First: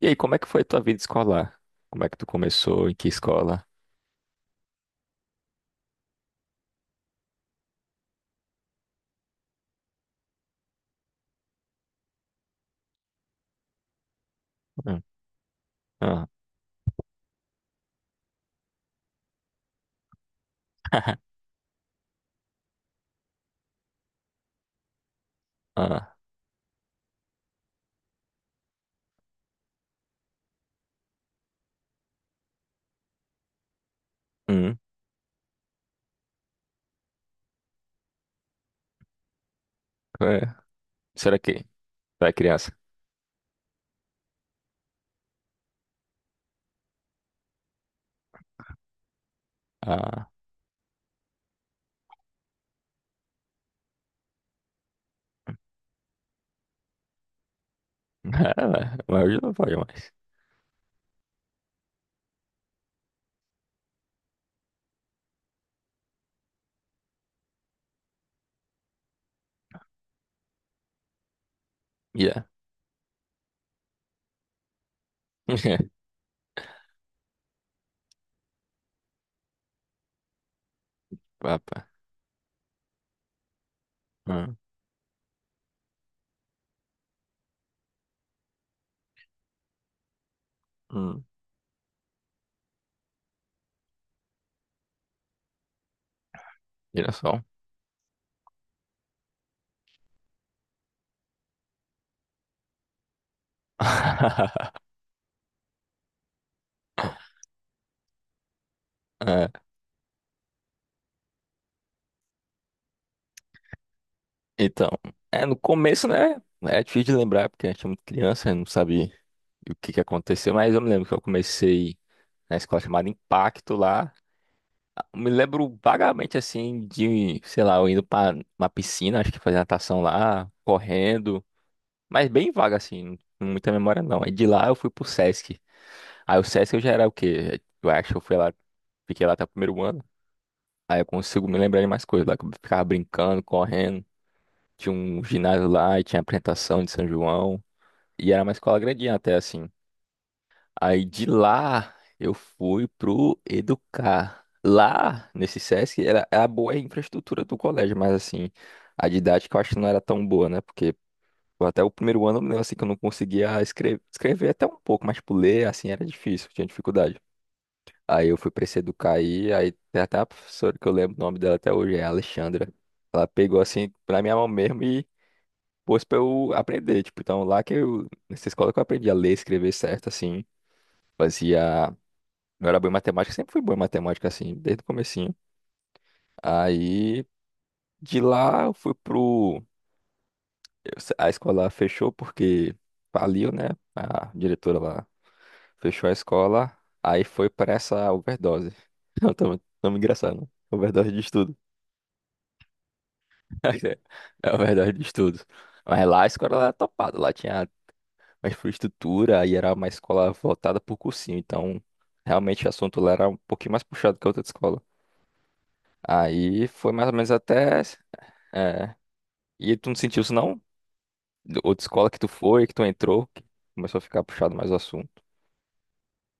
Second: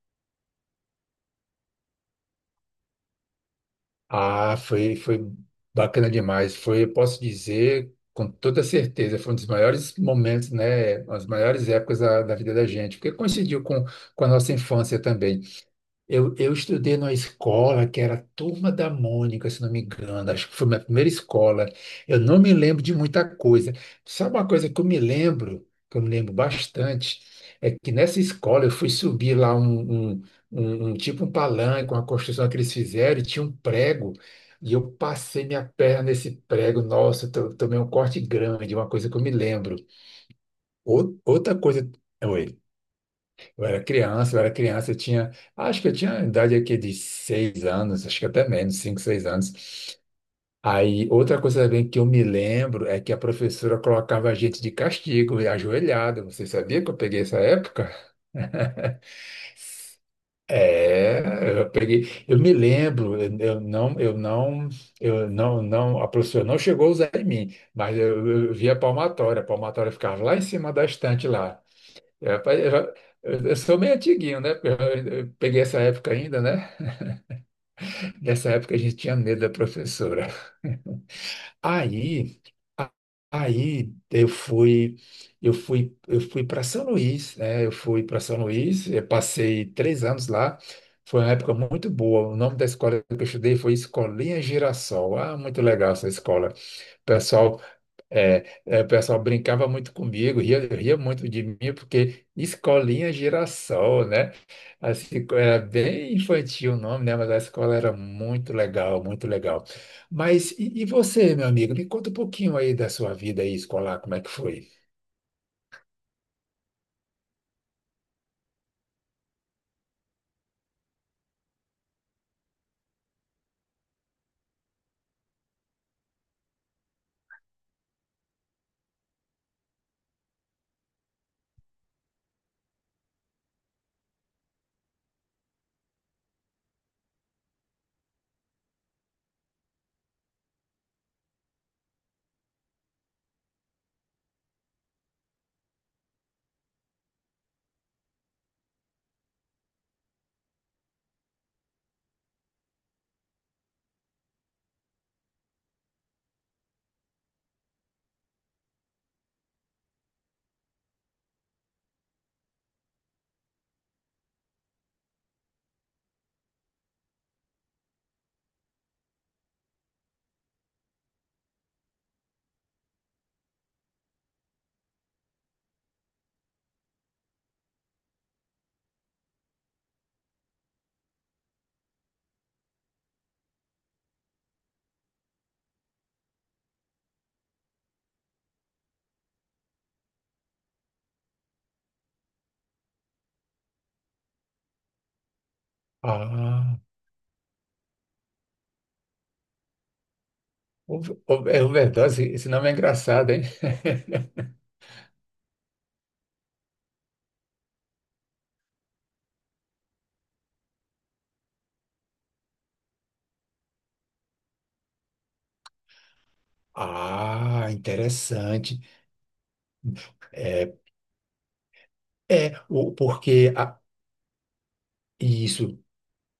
E aí, como é que foi a tua vida escolar? Como é que tu começou? Em que escola? Ah, foi bacana demais. Foi, eu posso dizer com toda certeza, foi um dos maiores momentos, né? As maiores épocas da vida da gente, porque coincidiu com a nossa infância Hum. também. Ah. Eu estudei numa escola que era a Turma da Mônica, se não me engano. Acho que foi minha primeira escola. Eu não me lembro de muita coisa. Sabe uma coisa que eu me lembro, que eu me Ah. lembro bastante, é que nessa escola eu fui subir lá um tipo um palanque, uma construção que eles fizeram, e tinha um prego, e Hum. eu passei minha perna nesse prego. Nossa, eu tomei um corte grande, uma coisa que eu me lembro. É. Será Outra que coisa. tu é Oi. criança? Eu era criança, acho que eu tinha a idade aqui de 6 anos, acho que até menos, cinco, 6 anos. Ah. Aí, outra coisa também que eu me lembro é que a professora colocava a gente de castigo, e ajoelhado. Você sabia que eu peguei essa época? É, mas hoje não pode mais. É, eu peguei, eu me lembro. Eu não, a professora não chegou a usar em mim, mas eu via a palmatória. A palmatória ficava lá em cima da estante lá. É, Yeah. rapaz, eu sou meio antiguinho, né? Porque eu peguei essa época ainda, né? Nessa época a gente tinha medo da professora. Papa. Aí, a- aí, eu Hum, fui, eu fui, eu fui para São Luís, né? Eu fui para São Luís, eu passei 3 anos lá. Foi hum, uma época muito boa. O nome da escola que eu estudei foi Escolinha Girassol. Ah, muito legal essa escola. O girassol. pessoal É, é, o pessoal brincava muito comigo, ria, ria muito de mim, porque escolinha é girassol, né? Assim, era bem infantil o nome, né? Mas a escola era muito legal, muito É. legal. Mas e você, meu amigo? Me conta um pouquinho aí da sua vida aí escolar, como é que foi? Então, é, no começo, né? É difícil de lembrar, porque a gente é muito criança, eu não sabe o que que aconteceu, mas eu me lembro que eu comecei na escola chamada Impacto lá. Me lembro vagamente assim de, sei lá, eu indo pra uma piscina, acho que fazer natação lá, correndo, mas bem vaga assim, não muita memória não. Aí de lá eu fui pro Sesc. Aí o Sesc eu já era o quê? Eu acho que eu fui lá, fiquei lá até o primeiro ano. Aí eu consigo me lembrar de mais coisas lá, que eu ficava brincando, correndo. Tinha um ginásio lá e tinha apresentação de São João. E era uma escola grandinha até assim. Aí de lá eu fui pro Educar. Lá nesse SESC era, a boa infraestrutura do colégio, mas assim, a didática eu acho que não era tão boa, né? Porque pô, até o primeiro ano eu assim que eu não conseguia escrever, escrever até um pouco, mas tipo, ler assim era difícil, tinha dificuldade. Aí eu fui pra esse Educar aí, aí tem até a professora que eu lembro o nome dela até hoje, é a Alexandra. Ela pegou assim pra minha mão mesmo e pôs pra eu aprender, tipo, então lá que eu, nessa escola que eu aprendi a ler, escrever certo, assim fazia eu era bom em matemática, sempre fui bom em matemática, assim, desde o comecinho. Aí, de lá, eu fui pro... eu se- a escola fechou porque faliu, né? A diretora lá fechou a escola, Ah, aí foi pra essa overdose. Não, tô me engraçando. o- Overdose de estudo. é overdose. Esse nome é engraçado, hein? É overdose de estudo. Mas lá a escola era topada, lá tinha uma infraestrutura e era uma escola voltada pro cursinho, então realmente o assunto lá era um pouquinho mais puxado que a outra escola. Aí foi mais ou menos Ah, até... interessante. É. E tu não sentiu isso não? Outra escola que tu É, foi, que tu entrou, que começou a ficar puxado mais o assunto. isso.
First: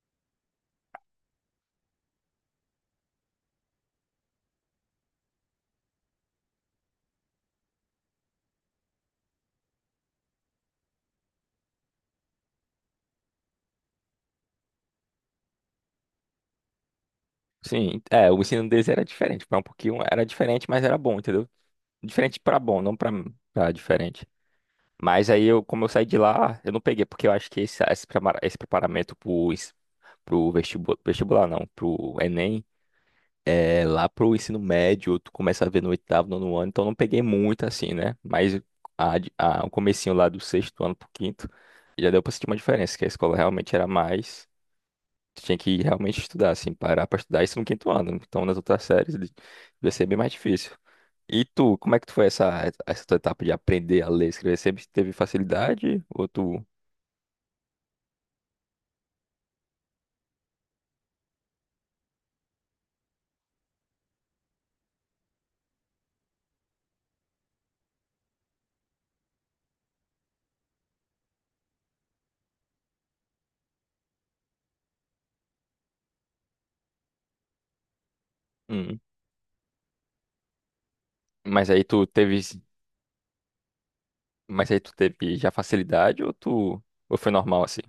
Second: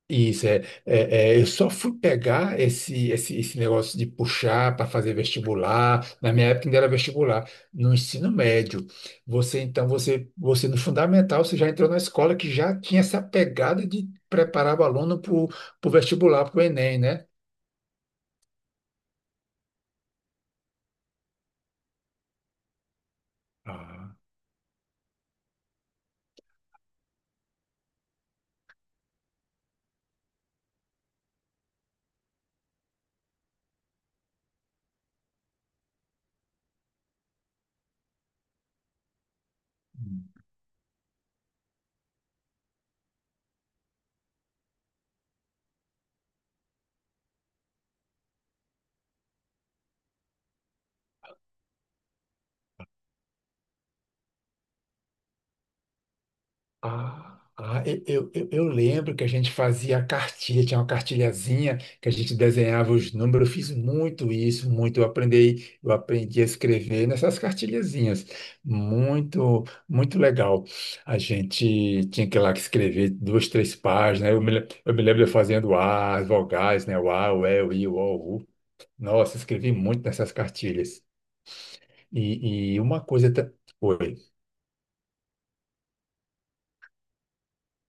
Isso, eu só fui pegar esse negócio de puxar para fazer vestibular. Na minha época ainda era vestibular, no ensino médio. Você, então, você no fundamental, você já entrou na escola que já tinha essa pegada de preparar o aluno para o vestibular, para o Enem, né? Sim, é, o ensino deles era diferente, foi um pouquinho, era diferente, mas era bom, entendeu? Diferente pra bom, não pra, Ah. diferente. Mas aí eu, como eu saí de lá, eu não peguei, porque eu acho que esse preparamento pro vestibular, vestibular não, pro Enem. É, lá pro ensino médio, tu começa a ver no oitavo, nono ano, então não peguei muito assim, né? Mas o comecinho lá do sexto ano pro quinto, já deu pra sentir uma diferença, que a escola realmente era mais. Tu tinha que realmente estudar, assim, parar pra estudar isso no quinto ano. Então nas outras séries devia ser bem mais difícil. E tu, como é que tu foi essa tua etapa de aprender a ler e escrever? Sempre teve facilidade? Ou tu. Ah, eu lembro que a gente fazia a cartilha, tinha uma cartilhazinha que a gente desenhava os números. Eu fiz muito isso, muito. Eu aprendi a escrever nessas cartilhazinhas. Muito, muito legal. A gente tinha que ir lá que escrever duas, três páginas. Eu me lembro eu fazendo A, as vogais, né? O A, o E, o I, o O, o U. Hum, Nossa, escrevi muito nessas cartilhas. mas aí tu teve. E uma coisa. Oi. Mas aí tu teve já facilidade ou tu. Ou foi normal assim?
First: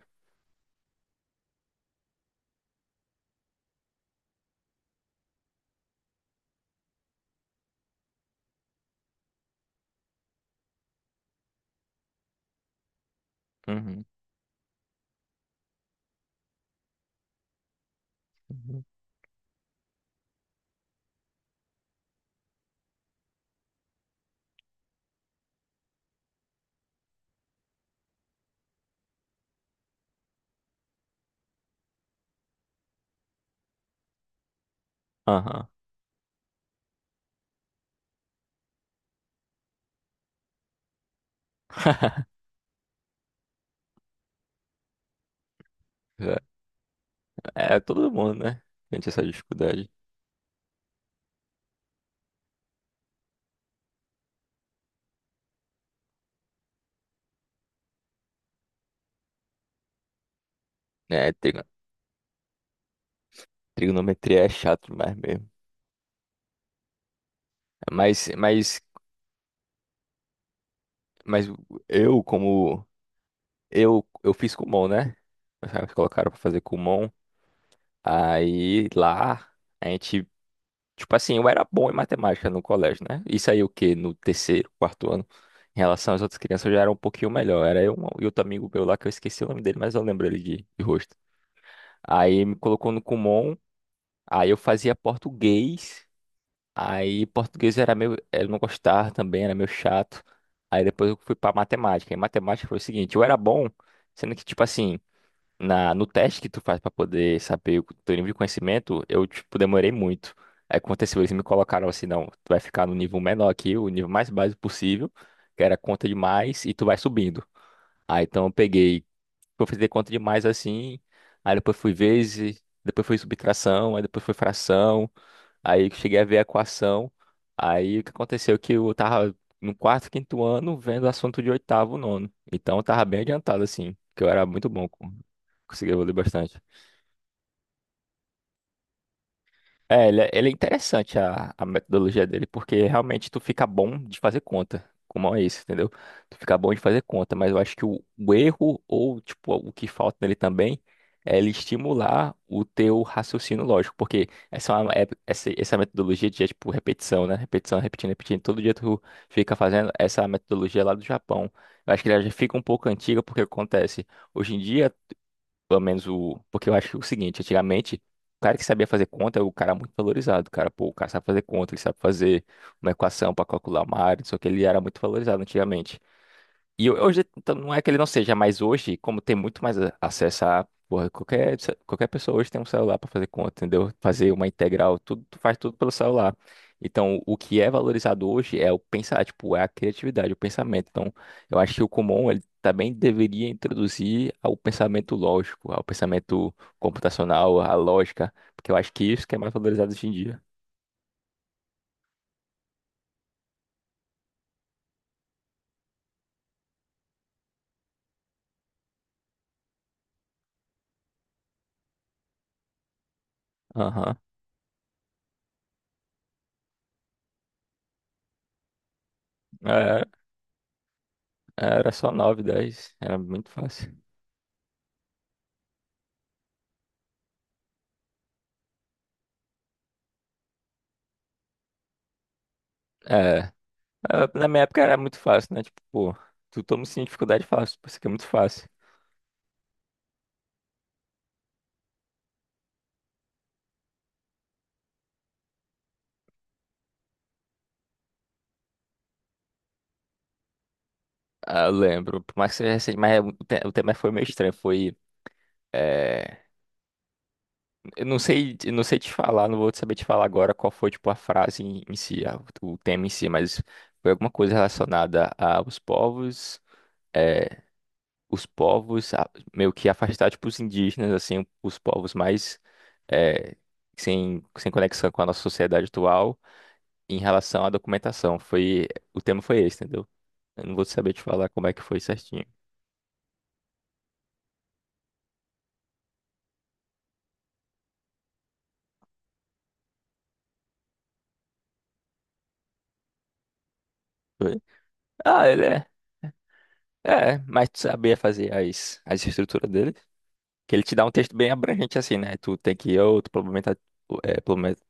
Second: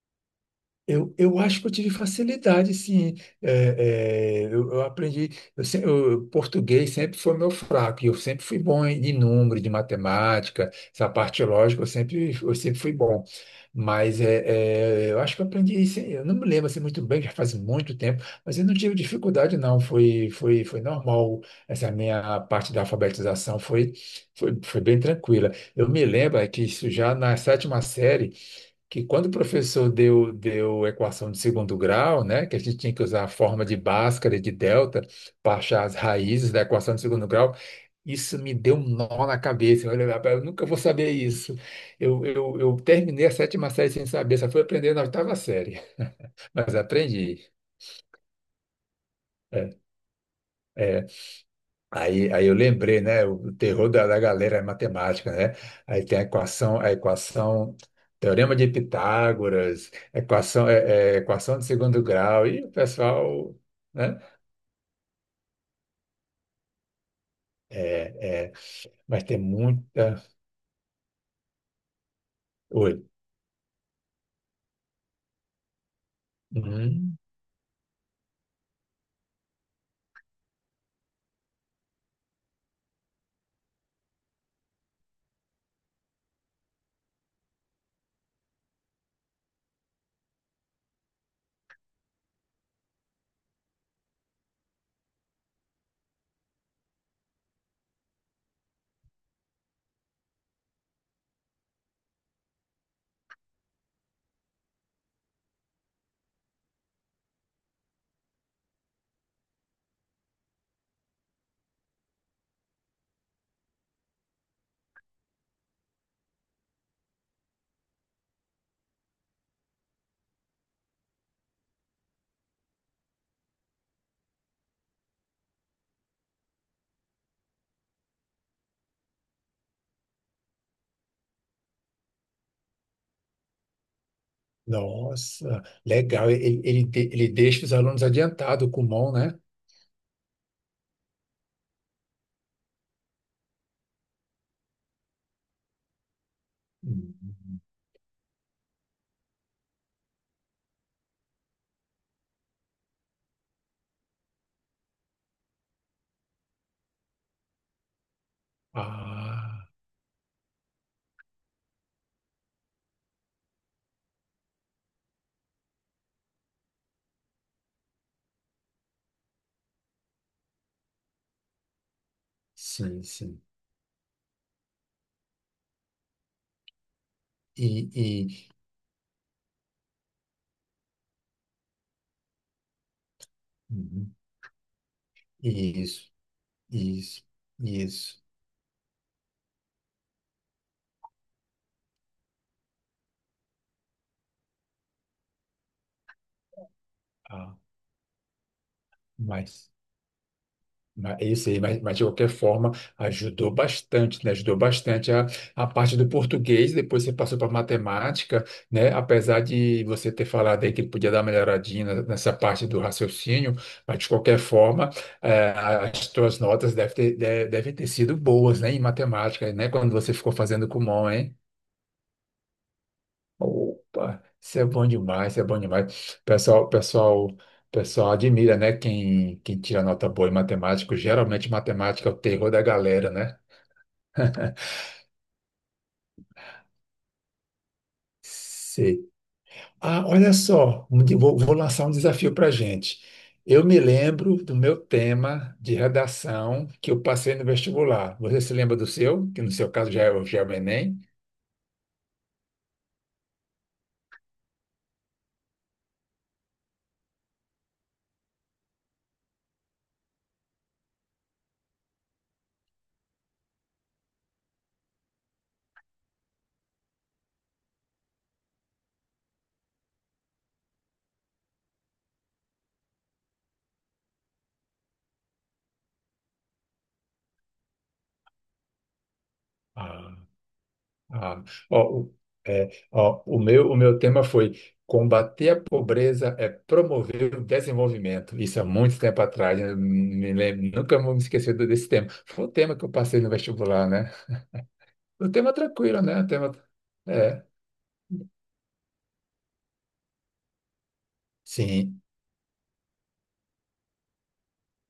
Eu acho que eu tive facilidade, sim. É, eu aprendi. Eu, se- eu- Português sempre foi meu fraco, e eu sempre fui bom em de número, de matemática, essa parte lógica, eu sempre fui bom. Uhum. Mas eu acho que eu aprendi isso. Eu não me lembro assim, muito bem, já faz muito tempo, mas eu não Uhum. tive dificuldade, não. Foi normal. Essa minha parte da alfabetização foi bem tranquila. Eu me lembro é que isso já na sétima série, que quando o professor deu equação de segundo grau, né, que a gente tinha que usar a forma de Bhaskara e de delta para Aham. achar as raízes da equação de segundo grau, isso me deu um nó na cabeça. Eu falei: "Rapaz, eu nunca vou saber isso. Eu terminei a sétima série sem saber, só fui aprender na oitava série, É, mas aprendi. é todo mundo, né? Sente essa É. dificuldade. é, aí, eu lembrei, né? O terror da galera é matemática, né? Aí tem a equação, teorema de Pitágoras, equação, É, equação de segundo grau, e o pessoal, né? trigonometria é chato demais mesmo. Mas, É, é, mas, mas tem muita. mas eu, como. Oi. Eu fiz Kumon, né? Eles colocaram pra fazer Kumon. Hum, Aí lá, a gente. Tipo assim, eu era bom em matemática no colégio, né? Isso aí o quê? No terceiro, quarto ano. Em relação às outras crianças, eu já era um pouquinho melhor. Era eu um, e outro amigo meu lá, que eu esqueci o nome dele, mas eu lembro ele de rosto. Aí me colocou no Kumon. Aí eu fazia português. Aí português era meio, eu não gostava também, era meio chato. Aí depois eu fui pra matemática. E matemática foi o seguinte, eu era bom, sendo que tipo assim, na no teste que tu faz pra poder saber o teu nível de conhecimento, eu tipo demorei muito. Aí aconteceu, eles me colocaram assim, não, tu vai ficar no nível menor aqui, o nível mais básico possível, que era conta de mais e tu vai subindo. Aí então eu peguei, eu fazer conta de mais assim, aí depois fui vezes, depois foi subtração, aí depois foi fração. Aí que cheguei a ver a equação. Aí o que aconteceu? É que eu tava no quarto, quinto ano vendo assunto de oitavo, nono. Então eu tava bem adiantado, assim, que eu era muito bom. Nossa, Conseguia evoluir legal. bastante. Ele deixa os alunos adiantados com mão, né? É, ele é, interessante a metodologia dele, porque realmente tu fica bom de fazer conta, como é isso, entendeu? Tu fica bom de fazer conta, mas eu Hum. acho que o erro, ou tipo, o que falta nele também, é ele estimular o teu raciocínio lógico, porque essa, é uma- é- essa metodologia de, tipo, repetição, né? Repetição, repetindo, repetindo, todo dia tu fica Ah, fazendo essa metodologia lá do Japão. Eu acho que ela já fica um pouco antiga, porque acontece, hoje em dia pelo menos o. Porque eu acho o seguinte, antigamente, o cara que sabia fazer conta era o cara muito valorizado. Cara, pô, o cara sabe fazer conta, ele sabe fazer uma sim, equação sim. para calcular uma área, só que ele era muito valorizado antigamente. E hoje, então, E, não é que ele e, não seja, mas hoje, como tem muito mais acesso a. Porra, qualquer pessoa hoje tem um celular para fazer conta, entendeu? uhum, Fazer uma integral, tudo, tu faz tudo pelo isso, celular. Então, isso, o que é isso. valorizado hoje é o pensar, tipo, é a criatividade, o pensamento. Então, eu acho que o Kumon, ele também deveria introduzir ao pensamento lógico, ao pensamento Ah. computacional, à lógica, porque eu acho que isso que é mais Mas, valorizado hoje em dia. É isso aí, mas de qualquer forma ajudou bastante, né? Ajudou bastante a parte do português, depois você passou para matemática, né? Apesar de você ter falado aí que podia dar uma melhoradinha nessa parte do raciocínio, mas de Aham. qualquer forma, eh, as suas notas devem ter sido boas, né? Em matemática, né? Quando É, você ficou fazendo Kumon, hein? é, era só 9, 10 era muito fácil. Opa, isso é bom demais, isso é bom demais. Pessoal, pessoal, pessoal admira, né? Quem tira nota boa em matemática. Geralmente matemática é o terror da galera, né? É. Ah, na minha época era muito fácil, né? Tipo, pô, tu toma sim dificuldade fácil, pô, isso aqui é muito fácil. Sei. Ah, olha só, vou lançar um desafio para a gente. Eu me lembro do meu tema de redação que eu passei no vestibular. Você se lembra do seu? Que no seu caso já já é o Enem? Ah, eu lembro, por mais que seja recente, mas é, o tema foi meio estranho, foi... É, eu não sei, te falar, não vou saber te falar agora qual foi, tipo, a frase em si, o tema em si, mas foi alguma coisa relacionada aos povos, é, os povos, meio que afastar, tipo, os indígenas, assim, os povos mais... é, sem conexão com a nossa sociedade atual em relação à documentação. Foi, o tema foi esse, entendeu? Ah. Eu não vou saber te Ah, falar como é que foi ó, o, certinho. é, ó, o meu tema foi combater a pobreza é promover o desenvolvimento. Isso há muito tempo atrás, né? Me lembro, nunca vou me esquecer desse tema. Foi um tema que eu passei no vestibular, né? Foi. O Ah, tema ele é. tranquilo, né? O tema, É, é, mas tu sabia fazer as estruturas dele? Que ele te dá um texto bem abrangente sim. assim, né? Tu tem que ir, ou tu complementa, é, complementa-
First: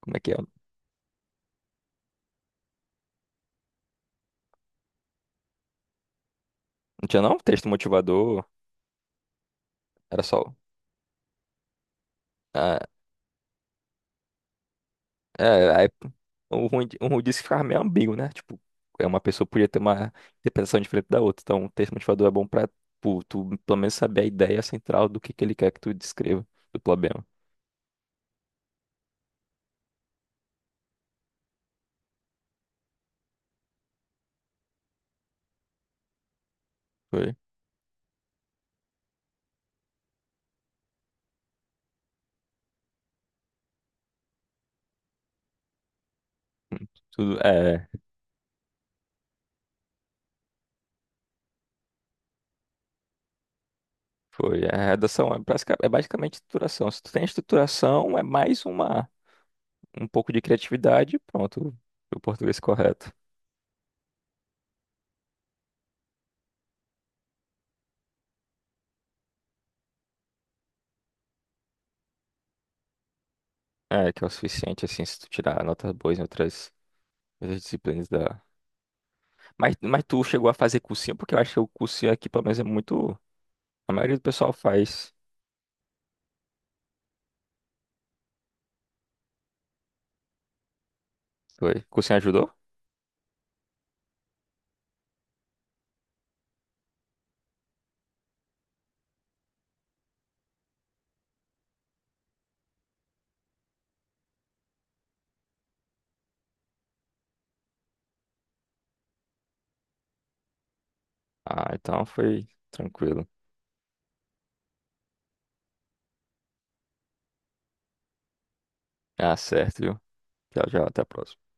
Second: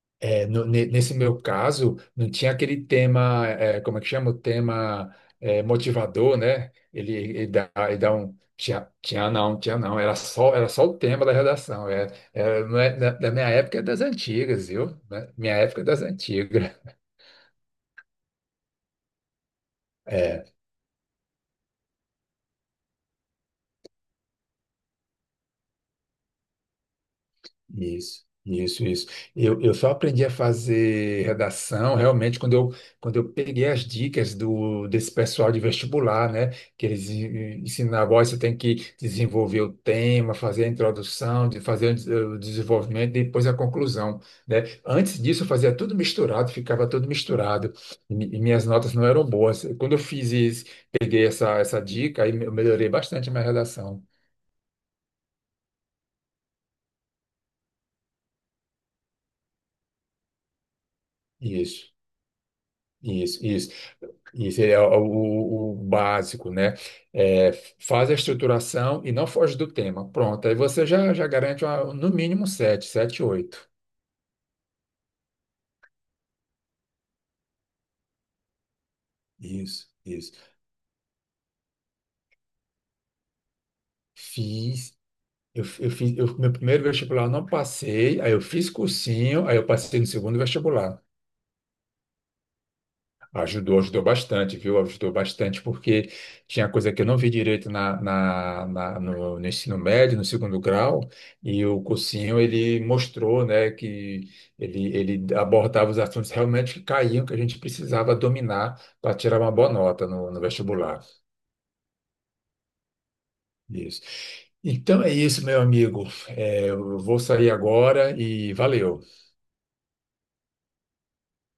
como é que é? Nesse meu caso, não tinha aquele tema, como é que chama? O tema motivador, né? Não Ele, tinha não? ele Texto dá, ele dá um. motivador, Tinha, tinha não, tinha não. Era era só. só, era só o tema da redação. É, é, Ah, não, é da minha época é das antigas, viu? Né? Minha é, época é aí, das o antigas. ruim, o ruim disso é que ficava meio ambíguo, né? Tipo, é uma pessoa podia ter uma É. interpretação diferente da outra. Então, o texto motivador é bom pra, tipo, tu pelo menos saber a ideia central do que ele quer que tu descreva do problema. Isso, isso, isso. Eu só aprendi a fazer redação realmente quando eu peguei as dicas desse pessoal de vestibular, né? Que eles Foi. Ensinavam: ó, você tem que desenvolver o tema, fazer a introdução, de fazer o o desenvolvimento e depois a conclusão, né? Antes disso, eu fazia tudo misturado, ficava tudo Tudo, misturado é, e minhas notas não eram boas. Quando eu fiz isso, peguei essa dica, aí eu melhorei bastante a minha redação. foi. É, a redação é, basicamente estruturação. Se tu tem estruturação, é mais uma, um pouco de criatividade, e pronto. Isso, O português correto. isso, isso. Isso é o básico, né? É, faz a estruturação e não foge do tema. Pronto, aí você já garante no mínimo sete, sete, oito. É, que é o suficiente, assim, se tu tirar notas boas em outras, disciplinas da. Mas, Isso, mas tu isso. chegou a fazer cursinho, porque eu acho que o cursinho aqui, pelo menos, é muito. A maioria do pessoal Fiz. faz. Meu primeiro vestibular eu não passei, aí eu fiz cursinho, aí eu passei no segundo vestibular. Foi. Cursinho ajudou? Ajudou, ajudou bastante, viu? Ajudou bastante, porque tinha coisa que eu não vi direito no ensino médio, no segundo grau, e o cursinho ele mostrou, né, que ele abordava os assuntos realmente que caíam, que a gente precisava dominar para tirar uma boa nota no vestibular. Ah, então foi tranquilo. Isso. Então é isso, meu amigo. É, eu vou sair agora e valeu. Ah, certo, viu? Tchau, tchau, até a próxima.